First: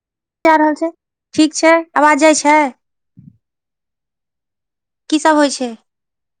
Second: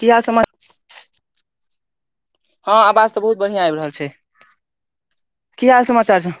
की हाल समा काए रहल छै, ठीक छै, अवाज जाय छै। हां अवाज तऽ बहुत बढ़ियां आएब रहल छै। सब होइ की छै हाल-समाचार छौ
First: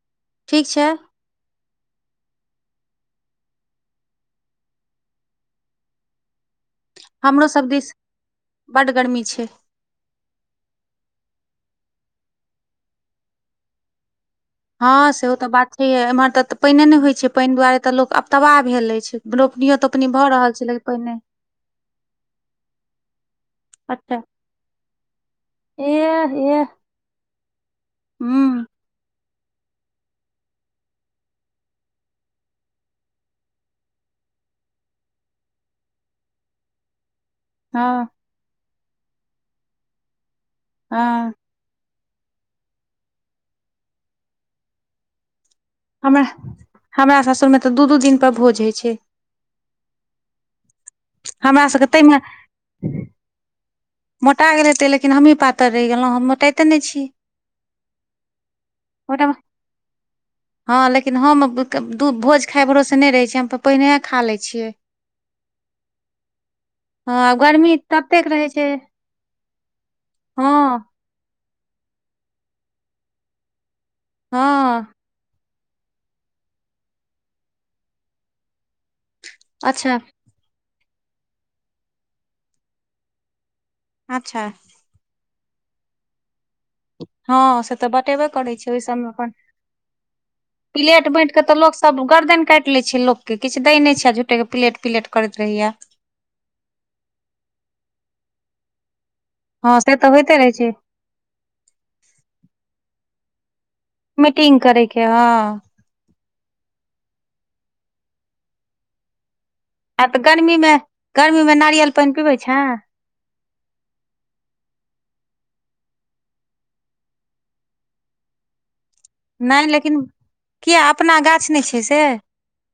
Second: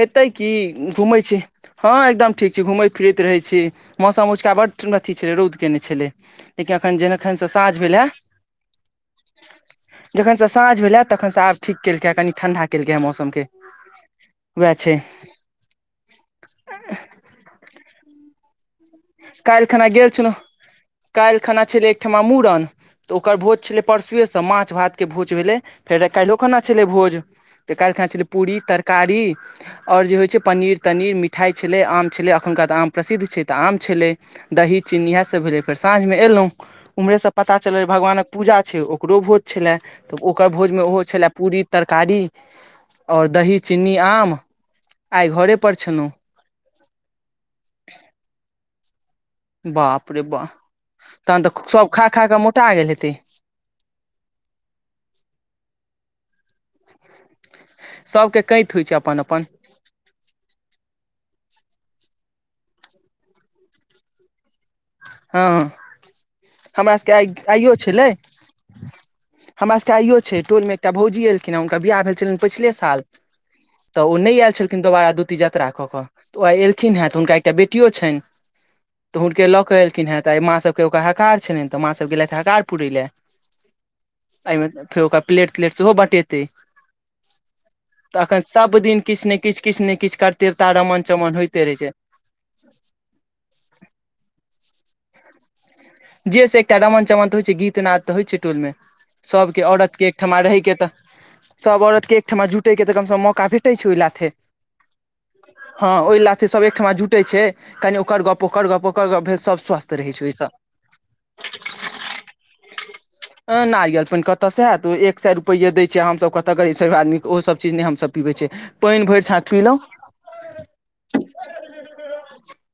हेतै कि ठीक छै घुमै छी। हां एकदम ठीक छी, घुमैत-फिरैत रहै छी। मौसम ओजका बड अथी छै, रौद केयने छेलै। तैं कि अखन जेन अखन हमरो से सब सांझ दिस भेल अय बड गर्मी छै जखन से साँझ भेलै तखन से आब ठीक केलकै कनि ठण्ढा केलकै मौसम के। हां सेहो तऽ बात छैहिये, इम्हर तऽ तऽ पेएने नै होय छै, पेएन दुआरे तऽ लोक आब तबाह भेल अय। काएल खना गेल छलौ, नहि काएल खना छेलै एकठमा मुड़न। तऽ ओकर भोज छलै अच्छा परसुए से माछ-भात के भोज भेलै, फेर एह काएलो खुना एह छलै भोज। ते काएल खना छलै पूरी हूँ तर कारी और जे होय छै पनीर-तनीर, मिठाय छलै, आम छलै अखुनका तऽ आम प्रसिद्ध छै तऽ आम छलै दही, चीनी इहाए सब भेलै फेर साँझ मे एलौ उम्हरेसँ पता चललै हँ भगवानक पूजा छै ओकरो भोज छैलाए तऽ ओकर भोजमे उहो हँ छैलाए पूरी तरकारी और दही, चीनी, आम। आय घरे पर छ हमरा, हमरा सासुरमे तऽ दू-दू दिन पर भोज हय छै। बाप रे बा तहन तऽ हमरा सबके सब ताहिमे खा-खा के मोटा गेल हेतै। मोटा गेल हेतै, लेकिन हमही पातैर रैह गेलौ, हम मोटाएते नै छी। सबके कैत होय छै अपन-अपन। हां लेकिन हम [unintelligible] दू भोज खाय भरोसे नै रहै छी, हम तऽ पहनिये खा लै छियै। हां हमरा सबके आय हँ गर्मी आयो छलै। ततेक रहै छै हमरा सबके आयो छै, टोल मे एकटा हँ भौजी एल खिन, हुनकर बियाह भेल छलैन पैछले साल तऽ ओ नै आएल छलखिन हँ दोबारा दूती जा त्रा कऽ कऽ त ओ आय एलखिन हे तऽ हुनका एकटा बेटियो छैन तऽ हुनके ल अच्छा हें ते आय माँ सबके ओकरा हकार छलैन तऽ माँ सब गेलैथ हकार पुरेलै, अच्छा ए मे फेर ओकरा प्लेट-तलेट सेहो बटेतै। हँ से तऽ बटेबे अखन करै छै सब ओहि दिन सबमे किछ अपन नै किछ, किछ नै किछ करतेव ता प्लेट बाँटि रमण-चमन कऽ तऽ होएते लोक रहै छै। सब गर्दन काएट ले छै लोक के, किछ दै नै छाए झूठे के प्लेट-प्लेट करैत रहैया। जे से एकटा रमन-चमन तऽ होय छै, गीत-नाद तऽ होय छै टोल मे। सबके हँ औरत से के तऽ होइते एकठमा रहै छै के तऽ सब औरत के एकठमा जुटै के तऽ कम से कम मौका भेटै छै ओय लाथे। मीटिंग करे के हँ हां ओय लाथे सब एकठमा जुटे छै, कनि ओकर गप, ओकर गप, ओकर गप भेल सब स्वस्थ आ रहै तऽ छै ओहिसँ गर्मी मे, गर्मी मे नारियल पेएन पिबै छाए। [inaudible] अएं नारियल पेएन कतऽ सँ आएत उ एक सए रुपैया दै छै, हम सब कतऽ गरीब-सरीब आदमी के ओसब चीज नै हम सब पीबै छिये। पेएन भैर नै लेकिन कियाए अपना गाछ नै छै से।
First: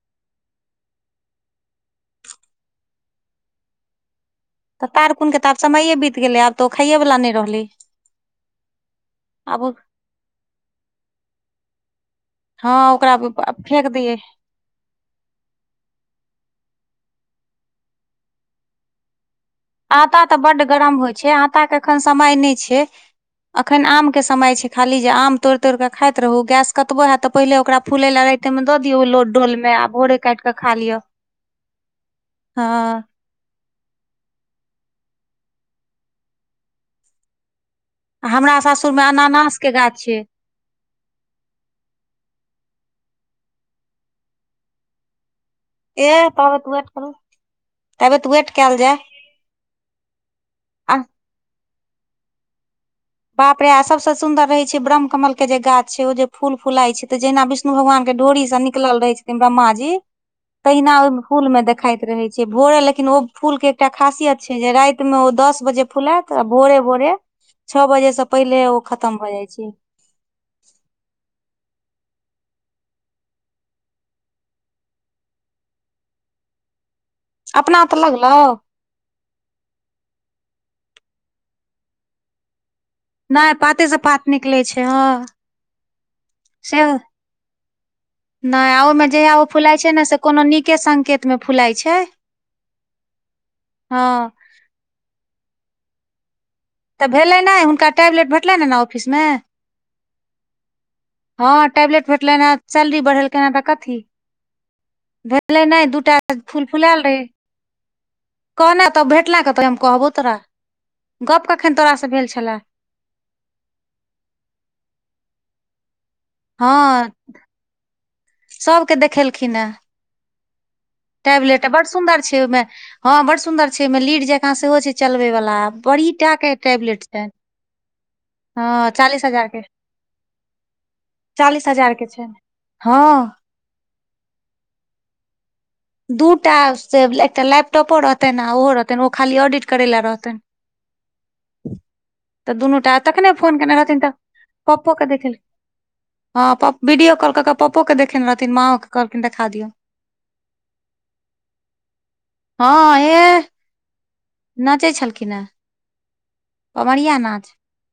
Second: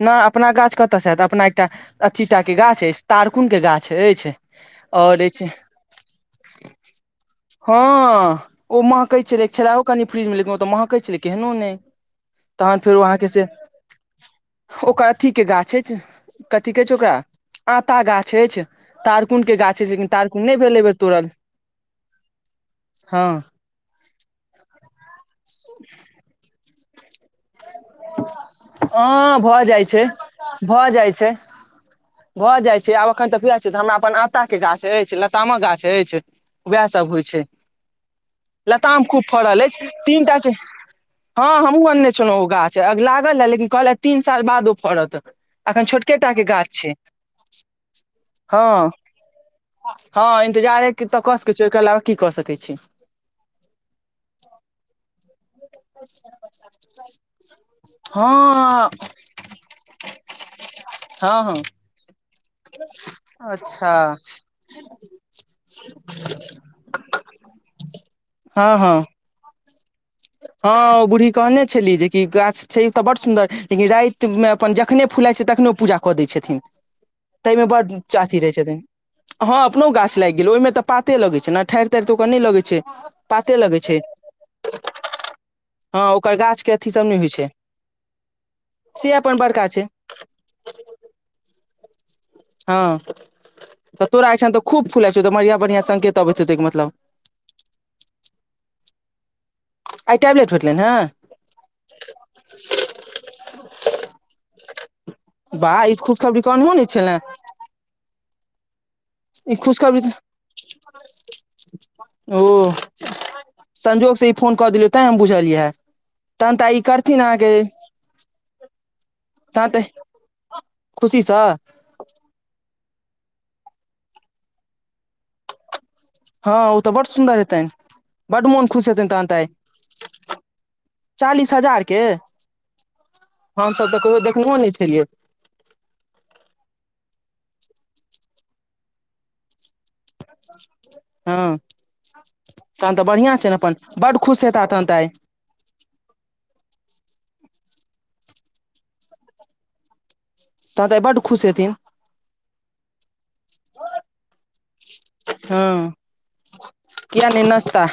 न अपना गाछ कतऽ स हैत, अपना एकटा अथीटा के गाछ अइछ, तारकुन के गाछ अइछ। तऽ तारकुन के तऽ आब समयए बीत गेलै, आब तऽ ओ खाइए वला नै रहलै। हँ ओ महकै छेलै एक आब छेलाओ कनि फ्रिज में, लेकिन ओ तऽ महकै छेलै केहनो नै। हँ ओकरा ब आब फेक दियए। ओकर अथी के गाछ अइछ, कथी कहै छै ओकरा आँता गाछ अइछ, तारकुन के गाछ अछि लेकिन आँता तऽ तारकुन नहि बड्ड भेल एहि बेर गरम होइ छै, तोड़ल आँता के एखन समय नै छै हँ अ। खैन आम के समय छै खाली, जे आम तोइड़-तोइड़ कऽ खाइत रहू गैस कतबो हैत तऽ पहिले ओकरा फूलै लै राइते में दऽ दियौ ओ लोड हँ डोल भऽ में, जाइ आ छै भोरे काइट कऽ खा भऽ लिअ। जाइ छै भऽ जाइ छै हँ आब एखन तक उएह छै तऽ हमरा अपन आँता के गाछ अइछ, लतामक गाछ अइछ, उएहसभ होइ छै। हमरा सासुर मे लताम खूब अनानास फड़ल के अइछ गाछ तीनटा छै। हँ हमहूँ अनने छलहुँ ओ गाछ, लागल ए लेकिन कहलक तीन साल बाद ओ फड़त। अखन ए छोटके टाके ताबत गाछ वेट छै करू ताबत वेट कयल हँ। जाय हँ इन्तजारे आ के तऽ कऽ सकै छी, ओय के अलावा की कऽ सकै छी। बाप रे आ सभसँ सुन्दर रहै छै ब्रह्म कमल के जे गाछ छै, ओ जे फूल फूलाइ छै तऽ जहिना विष विष्णु भगवान के डोरी स हँ निकलल रहै छथिन ब्रह्म जी, तहिना ओ हँ फूल में हँ देखाइत रहै। छै, भोरे लेकिन ओ फूल के एकटा अच्छा खासियत छै जे राइत में ओ दस बजे फुलैत आ भोरे-भोरे छऽ बजे स पहिले हँ ओ हँ खतम भऽ जाइ छै। हँ ओ बूढ़ी कहने छेली, जेकी गाछ छै तऽ बड सुंदर लेकिन राइत में अपन जखने फुलाय छै तखने ओ पूजा कऽ दै छथिन, तय में अपना बड तऽ लगलौ चाची रहै छथिन। हँ अपनो गाछ लाइग गेल, ओय में तऽ पाते लगै छै न ठाइर-ताइर तऽ ओकर नै लगै छै। नै लगै पाते से छै पात निकलै छै हँ। हँ ओकर गाछ के अथी सेहो सब नहि होइ छै नै ओ में से जहिया अपन ओ बड़का फुलाय छै ने से कोनो नीके संकेत में फुलाइ छै। हँ हँ तऽ तोरा अयठान तऽ खूब फुलाइ छौ, तऽ बढ़ियां-बढ़ियां संकेत अबैत हेतौ ओय के मतलब। तऽ भेलै नै हुनका टैबलेट भेटलैने न ऑफिस में। आइ टैबलेट भेटलैन हैं। हँ टैबलेट भेटलैन हैं, सैलरी बढ़ेलकैन हैं तऽ कथी, भ टलै नै वाह ई दूटा खुशखबरी कहनहो नहि फुल-फुलैल छले रहै। कहनै तब भेटला ई कऽ तऽ हम खुशखबरी कहबौ तोरा, गप्प कऽ ओ संजोगसँ ई फोन कऽ देलियै तैं हम बुझलिय है। तहन तऽ आइ ई हँ करथिन अहाँके, सबके देखेलखिन तहन हेँ तऽ खुशीसँ टैबलेट तऽ बड सु सुंदर छै, ओय में हँ बड़ सुंदर छै, ओय में लीड जकाँ सेहो छै चलबै वला बड़ी टा के हँ ओ तऽ टैबलेट बड्ड छैन। सुन्दर हेतनि बड्ड मोन हँ खुश हेतनि चालीस तहन तऽ आइ हजार के। चालीस हजार के छैन, हँऽ। हम- सब तऽ कहियो देखनेहो नै छेलियै। दू टा से एकटा लैपटॉपो रहतैन, आ ओहो रहतैन ओ खाली ऑडिट करै लै रहतैन। हँ। तऽ दुनूटा तहन तखने बढ़िआँ छनि फोन केने अपन रहथिन तऽ बड्ड खुश हेताह तहन पप्पो तऽ के आइ देखे हँ प वीडियो कॉल कऽ कऽ पप्पो के देखेने रहथिन, माँओ के कहलखिन देखा दियौन। तहन तऽ आय बड खुश हेथिन। हँ एह नचै छल हँ क्या नै नाच नचता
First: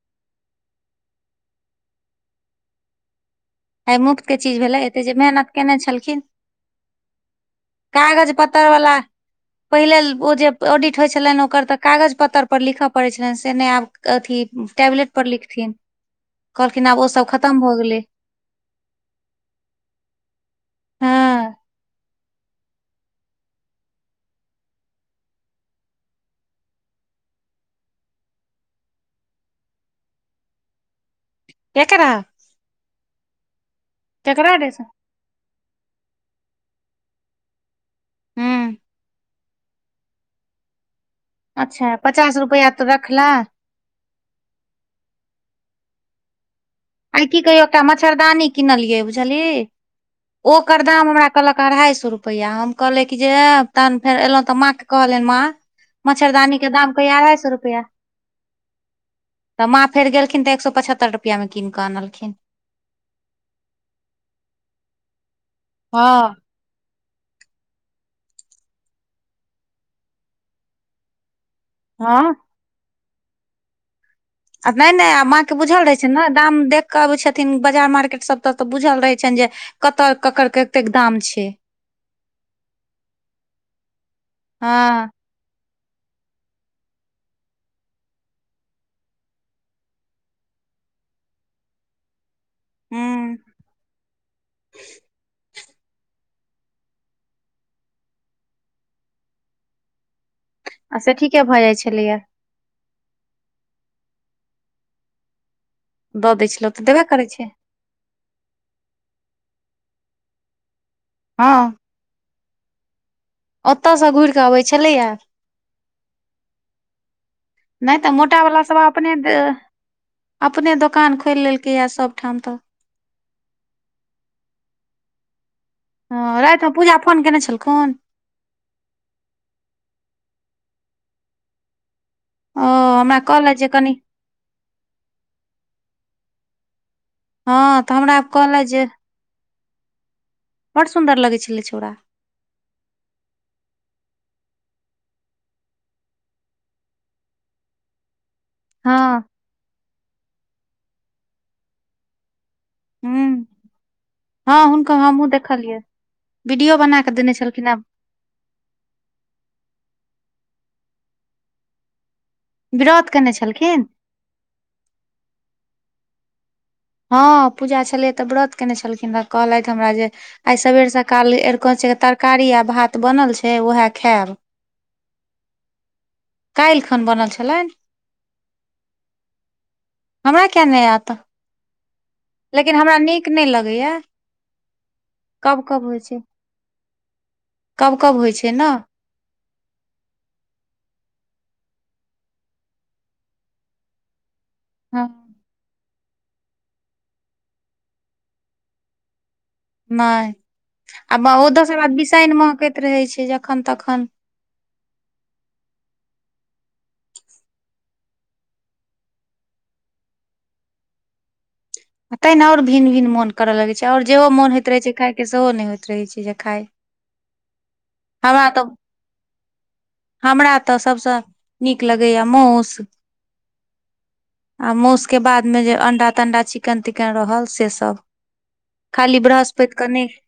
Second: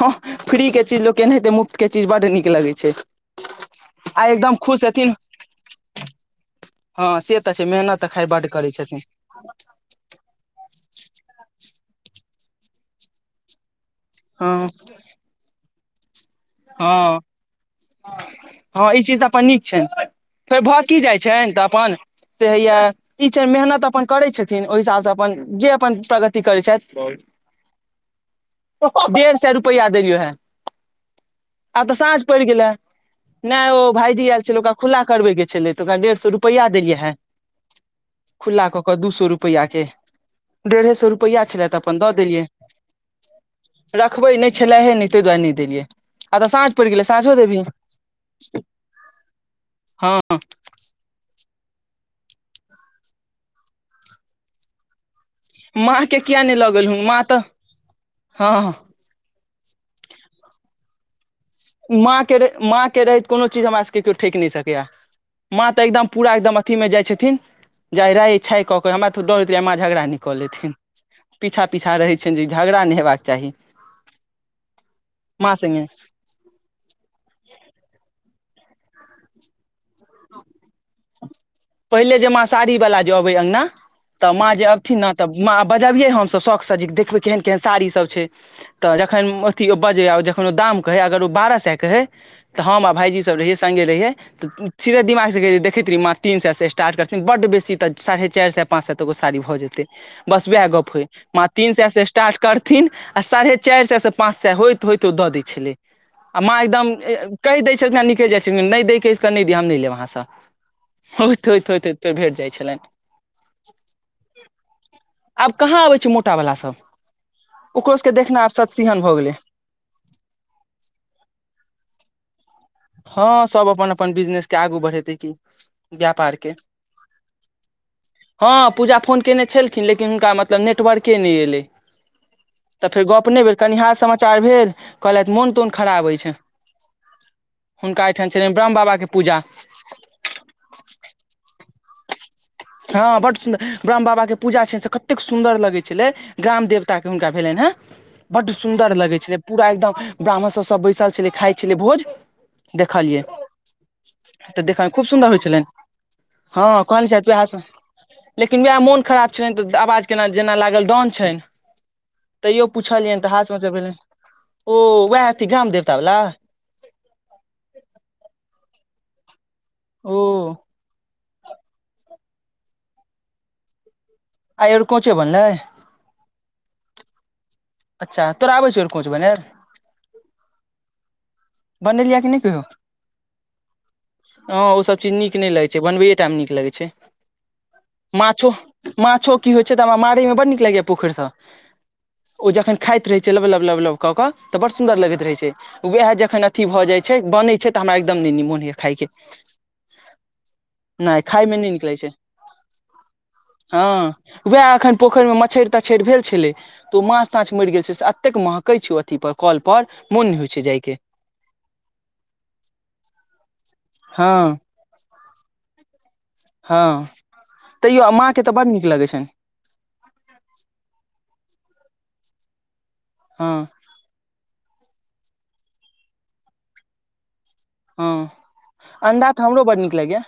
हँ फ्रीक के चीज लोक एहनाते मुफ्त के चीज बड्ड नीक लगै छै आइ मुफ्त के एकदम चीज भेले खुश एते हेथिन जे मेहनत केने छलखिन हँ से त छै मेहनत त खाइ बड करै छथिन पहिल ओ जे ऑडिट होइ छलनि ओकर त कागज पत्तर पर लिख पड़ैत छलनि से नै आब अथी हँ टेबलेट पर लिखथिन कहलखिन आब हँ ओ सब खतम भ गेलै हँ ई चीज त अपन नीक छनि फेर भ की जाइन छैन हँ त अपन से हया ई छै मेहनत अपन करै छथिन ओहि हिसाबसँ अपन जे अपन प्रगति करै छैथ डेढ़ सए रुपैया देलियौ है आब त केकरा साँझ पड़ि गेले नै ओ भाईजी आयल केकरा छल रे ओकरा से खुला करबे के छल त ओकरा डेढ़ सए रुपैया देलियै हे खु्ला हूँ क क दू सौ रुपैया के डेढ़े सए रुपैया छलै त अच्छा अपन द पचास देलियै रुपैआ तो रखला रखबे नै छलहे नै तै दुआरे नै देलियै आब त साँझ पैर गेलै आय साँझो की कहियौ देबही एकटा मच्छरदानी कनलियै बुझलिै हँ ओ ओकर दाम हमरा कहलक अढ़ाइ सए रुपैआ हम कहलै कि जे तहन फेर एलहुँ त माँ कहलनि माँ माँ के किया नहि मच्छरदानी लऽ के दाम गेलहुँ कह माँ अढ़ाई तऽ सौ रुपया हँ त माँ फेरखिन त एक सौ पचहत्तर रुपया मे कीन कऽ माँ अनलखिन के रह माँ के रहैत कोनो चीज हमरा सभ के कोई ठेेेक नै सकैए माँ त एकदम पूरा हँ एकदम अथी में जाइ छथिन जा राइ छााय क के हमरा तो डर होेते आमा झगड़ा न क लेथिन पीछा पीछा रहै हँ छैनि जे झगड़ा नै हेबाक चाही आ नै नै आब अ माँ के बुझल सङ्गे रहे छै ने दाम देख के अबै छथिन बाजार मार्केट सब त त बुझल रहै छनि जे कतऽ ककर कतेक दाम छै पहिले जे माँ साड़ी वला ज अबै अगना त माँ जे अबथिन ने हँ त माँ बजबियै हम सभ शौकसँ जे देखबै केहन केहन साड़ी सभ छै त जखन अथी ओ बजैए जखन ओ दाम कहे अगर उ बारह सै केहै त हम आ भायईजी सब हूँ रहहिय संगे रहियए त सीधे दिमाग देखैत रही माँ तीन सै से स्टार्ट करथिन बड बेसी त साढ़े चार सै पाँच सै तक ओ सारी भ जे तै बस उहै गप आ होय से ठीके माँ भऽ तीन जाइ सै से छलैया स्टार्ट कर थिन आ साढ़े चारि सै से पाँच सै होइत होइत उ द दै छलै दऽ आ दै माँ छलहुँ तऽ एकदम देबे करै छै कहि दै निकलि जाय छेलखिन नै दे के अइछ नै दिए हम नै लेब आहा से होइत होइत होइत फेर भेट जाइत छैलाइन ओत सँ घुर के अबै छलै या आब कहाँ अबै छै मोटावला सब नै ओकरो त सबके देखना आब मोटावला सब सतसिहन अपने भऽ गेलै अपने दोकान खोलि लेल कै या सब ठाम त हँ सब अपन अपन बिजनेस के आगू बढ़ेतै की व्यापार हँ के राति मे पूजा फोन कयने छलखुन हँ पूजा फोन कयने छलखिन लेकिन हुनका मतलब नेटवर्के नै एलै ओ त फेर हमरा गप नै कहलथि भेल जे कनि हाल समाचार भेल कहलथि मोन तोन खराब छै हँ तऽ हुनका हमरा एहिहिठाम छलनि कहलथि ब्राहम जे बाबा के पूजा बड सुन्दर लगै छलै छौड़ा हँ बड सुन्दर ब्रह्म बाबा के पूजा छै से कतेक सुन्दर लगै छलै ग्राम देवताके हुनका भेलनि हेँ। बड् सुन्दर हँ लगै छलै पूरा एकदम ब्राह्मण सब सब बैसल छलै खाइ छलै भोज। देखलियै। हूँ हँ तऽ देखयमे हुनकर खूब हमहुँ सुन्दर होइ छलनि देखलियै हँ वीडियो बना कहल कऽ छैथ देने उएहसँ छलखिन हेँ लेकिन उएह मोन खराब छनि तऽ आवाज केना जेना लागल डाउन छनि। तैयो व्रत पूछलियनि तऽ केने हाथ मे जे छलखिन भेलैन ओ वएह हेती गाम देवता वला। हँ, पूजा छलै तऽ व्रत केने छलखिन, कहलथि हमरा जे ओ आइ सबेरसँ काल्हि ऐरकन्च तरकारी आ भात बनल छै उएह। खायब आई ऐरकोंचो बनलैय। काल्हि खन बनल छलनि। अच्छा, तोरा आबैय छौ ऐरकोच बनलैय। हमरा कियै नहि आयत। बनेलियै कि नहि। लेकिन हमरा नीक नहि लगैया हँ ओ सब चीज नीक नहि कब लगै कब छै होइ बनबैए टामे नीक लगै छै। कब कब होइ माछो छै ने। माछो की होइ छै तऽ हमरा मारय मे बड नीक लगैया पोखरिसँ ओ जखन खाइत रहै छै लबलब लबलब कऽ बड़ सुन्दर हँ लगैत रहै छै उएह जखन अथी भऽ जाइत छै बनै छै तऽ हमरा एकदम नहि मोन होइए खायके। नहि नहि आ ओ खायमे नहि दोसर नीक बात लगै छै बिसाइन महकैत रहै छै जखन तखन। उएह एखन पोखरिमे मछहरि यछं तचछड़ भेल छलै। तऽ ओ माछ ताछ मरि गेल छै से एतेक महकै छै ओ अथी पर कल पर मोन नहि होइ छै जायके। ते ने और भिन भिन मोन करय लगैत छै औ जेहो हँ मोन होइत रहै छै खायके सेहो नहि होइत रहैत छै। खाय हँ तैयो माँके तऽ बड़ नीक लगैत छनि। हमरा तऽ सभसँ नीक लगैए मौस। हँ। आ मौस के बाद मे जे अंडा तंडा चिकन तिकन रहल से सब। त हँ खाली अंडा तऽ हमरो बृहस्पति बड के नीक नहि। लगैया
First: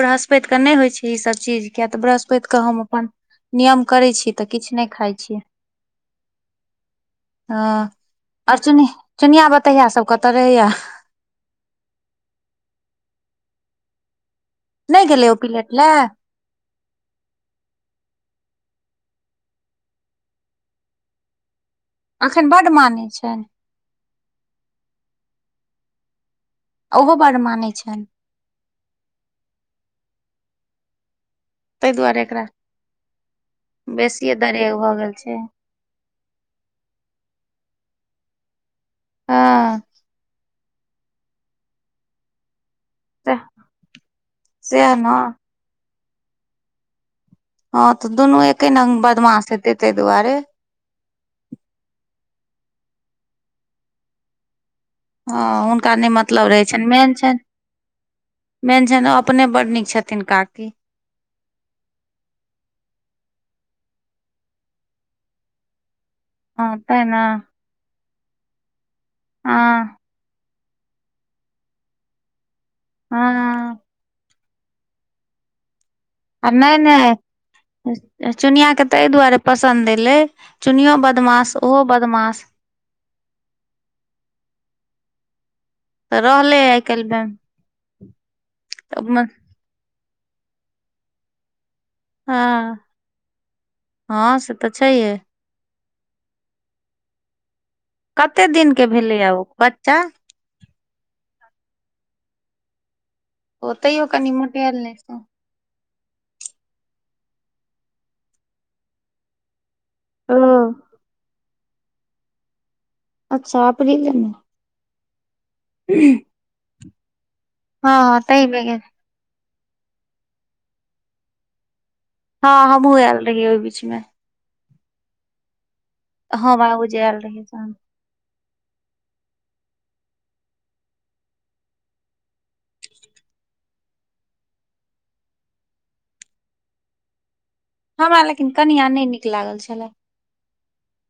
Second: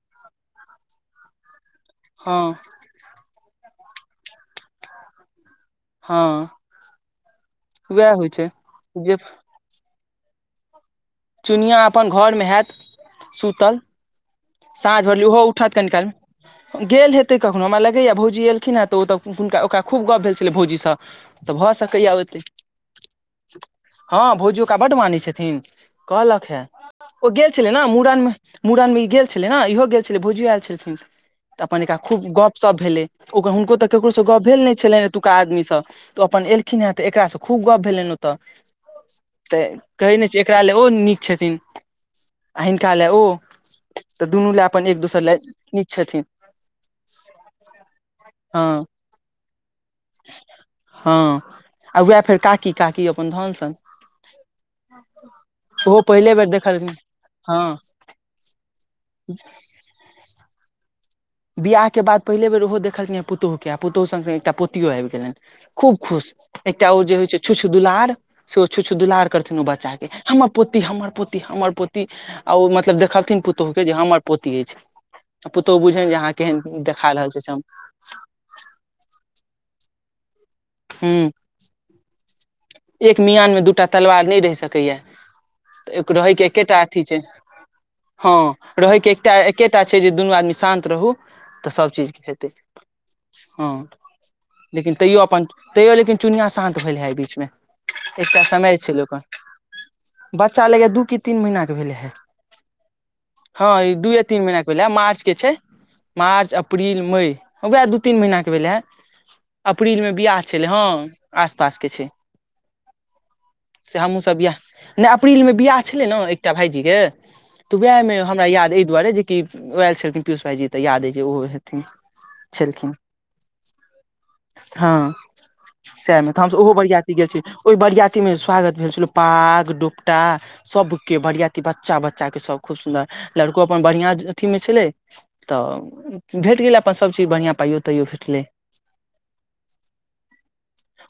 बृहस्पतिके नहि होइ छै इसभ चीज किएक तऽ हँ बृहस्पतिके हम अपन नियम करै छी तऽ किछु नहि खाइ छियै। हँ। हं उएह होइ छै और चुनि जे चुनिया बतहिया सब कत रहैये। चुनिया अपन घरमे हैत सुतल साँझ नहि भर गेलै ओ ओहो पिलेट उठत कनी लए काल मे। गेल हेतै कखनो हमरा लगैए भौजी एलखिन हेँ तऽ ओ तऽ हुनका ओकरा खूब गप भेल छलै भौजीसँ। त भऽ सकैये ओतै। अखन बड्ड मानै छनि हँ भौजी ओकरा बड मानै छथिन कहलक हे, ओहो ओ बड्ड गेल छलै मानै ने छनि मूड़न मे। मुड़नमे ई गेल छलै ने इहो गेल छलै भोजियो आयल छलखिन। तऽ अपन ताहि एकरा दुआरे खूब गपशप भेलै ओ हुनको तऽ ककरोसँ बेसिए गप भेल दरेग नहि भऽ छलनि गेल एतुका छै आदमीसँ। त अपन एलखिन हे तऽ एकरा से खूब गप भेलैन ओतऽ त हँ कहे नहि छै एकरा ले ओ नीक छथिन हिनका ले ओ तऽ दुनू ले अपन सएह एक ने दोसर ले। निक छथिन। हँ तऽ दुनू हँ एके रंग बदमाश हेतै ताहि दुआरे। हँ आ उएह फेर काकी, काकी अपन धन सन। हँ हुनका ओहो नहि पहिले बेर मतलब रहै छनि देखलखिन मेन छनि। हँ मेन छैन अपने बड़ नीक छथिन काकी। बियाह के बाद पहिले बेर ओहो देखलखिने पुतहुू के आ पुतहु सग एकटा पोतियों आबि गेलनि खूब खुश। हँ एकटा ओ तैं जे ने होय छै छुछ दलार से ओ छुछ दुलार करथिन ओ बच्चा हँ के हमा पोती हमर पोती हमर पोती आ ओ मतलब देखलखिन पुतौह हँ कै जे हमर पोति ऐछ, पुतौह बुझैन यै आ नै-नै ए ए चुनिया के तै ए दुआरे पसन्द एलै चुनियो हूँ बदमास उहो बदमाश। एक मियान मे दूटा तलवार नै रह सके यै। एक तऽ रहै के रहलै एकेटा आइ अथी छै काल्हि हां रहै के मे एकटा एकेटा छै जे दुनू आदमी शान्त रहु त सब चीज हेतै हँ हां हँ से तऽ लेकिन छैहे तैयो अपन तैयो लेकिन चुनिया शान्त भेले हय ए बीचमे। एकटा कते दिन समय के छलै भेलै ओकर यै ओ बच्चा? बच्चा लगै यै दू की तीन महिना के भेलै हे। ओ हां ई तैयो दूए कनि तीन महिना के मोटेल भेलै हें, नहि मार्च के छै। मार्च, अप्रील, मै वैह दूई-तीन महिना के भेलै हें। अप्रीलमे ओ बियाह छलै हां आस-पास के छै। अच्छा। से अप्रीले हम्हुं मे सब बियाह नै अप्रीलमे बियाह छेलै न एकटा भायजीे के तऽ हँ वैह मे हँ हमरा तहि बेर याद ए दुआरे जे कि ओ ऐल छलखिन पियूषा भाईजी जी तऽ याद ए जे उहो हे हां हम्हुँ ऐल रहियै ओय बीच मे। हां सैह मे तऽ हम हँ सब ओहो बाबूजी बरया आयल रहियै तहन बरयाती मे जे स्वागत भेल छलौ पाग, डोपटा सबके बरियाती बच्चा-बच्चा के सब खूब सुन्दर लड़को अपन बढ़िया अथी मे छलै तऽ भेट गेलै अपन सब चीज बढ़िया पाइयो ताइयो हमरा भेटलै लेकिन कनिया नै नीक लागल छलै।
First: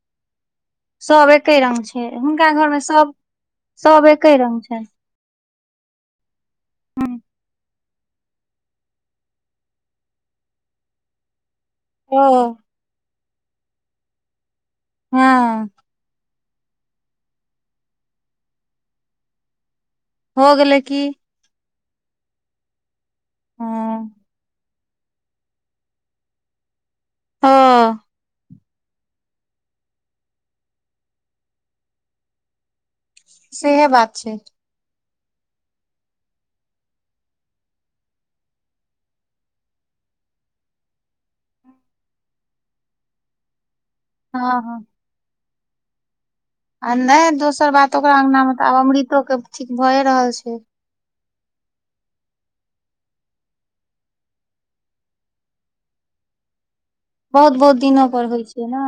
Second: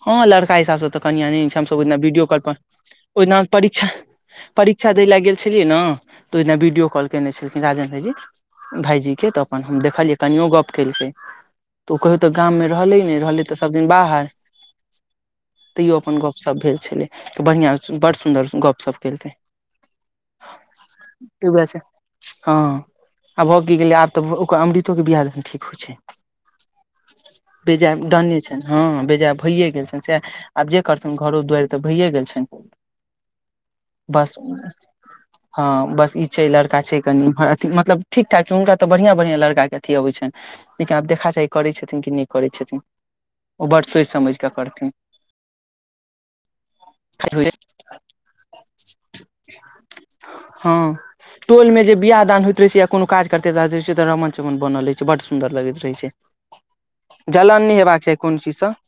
हां लड़का हिसाब से त कनिया सब नै निक छै एके हम सब रंग ओय दिना वीडियो कॉल हुनका पर घर मे सब ओहिना परीक्षा सब एके रंग छनि परीक्षा दै लय गेल छलियै न तऽ ओय दिना वीडियो कॉल केने छलखिन राजन भाईजी। भायजी के तऽ अपन हम देखलियै कनियो गप केलकै तऽ ओ कहियो तऽ गाममे रहलै नै, रहलै तऽ सब दिन बाहर हँ तईयौ अपन गप-शप भेल छलै तऽ बढ़िया सु बड सुन्दर गप-शप केलकै। होअ गेलय की। कि बुझाय छै हां आ भऽ ह की गेलै आब तऽ ब ओकर अमृतोके बियाह दान ठीक होय छै, बेजाय डने छैन, हां बेजाय भइए गेल छेन सैह आब जे करथून घरो-दुऐर तऽ भइए गेल छैन, सेहे बात छै बस उम्म हां बस ई छै जे लड़का छै कनि इम्हर अथि मतलब ठीक-ठाक छै, हुनका तऽ बढ़िया-बढ़िया लड़का के अथि अबै छैन। लेकिन आब देखना चाही करै छथिन कि नै करै छथिन ओ बड सोच समझ हँ कै हँ करथिन। आ नै दोसर बात ओकरा अंगना मे तै आब अमृतो के ठीक भ ए रहल छै। हँ टोल मे जे बियाह दान होइत रहे छै या कोनो काज करते रहे छै तऽ रमण-चमन बनल रहै छै, बड सुन्दर लगैत रहै छै। बहुत जलन बहुत नै दिनो हेबाक चाही पर होइ कोनो चीज छै से। ने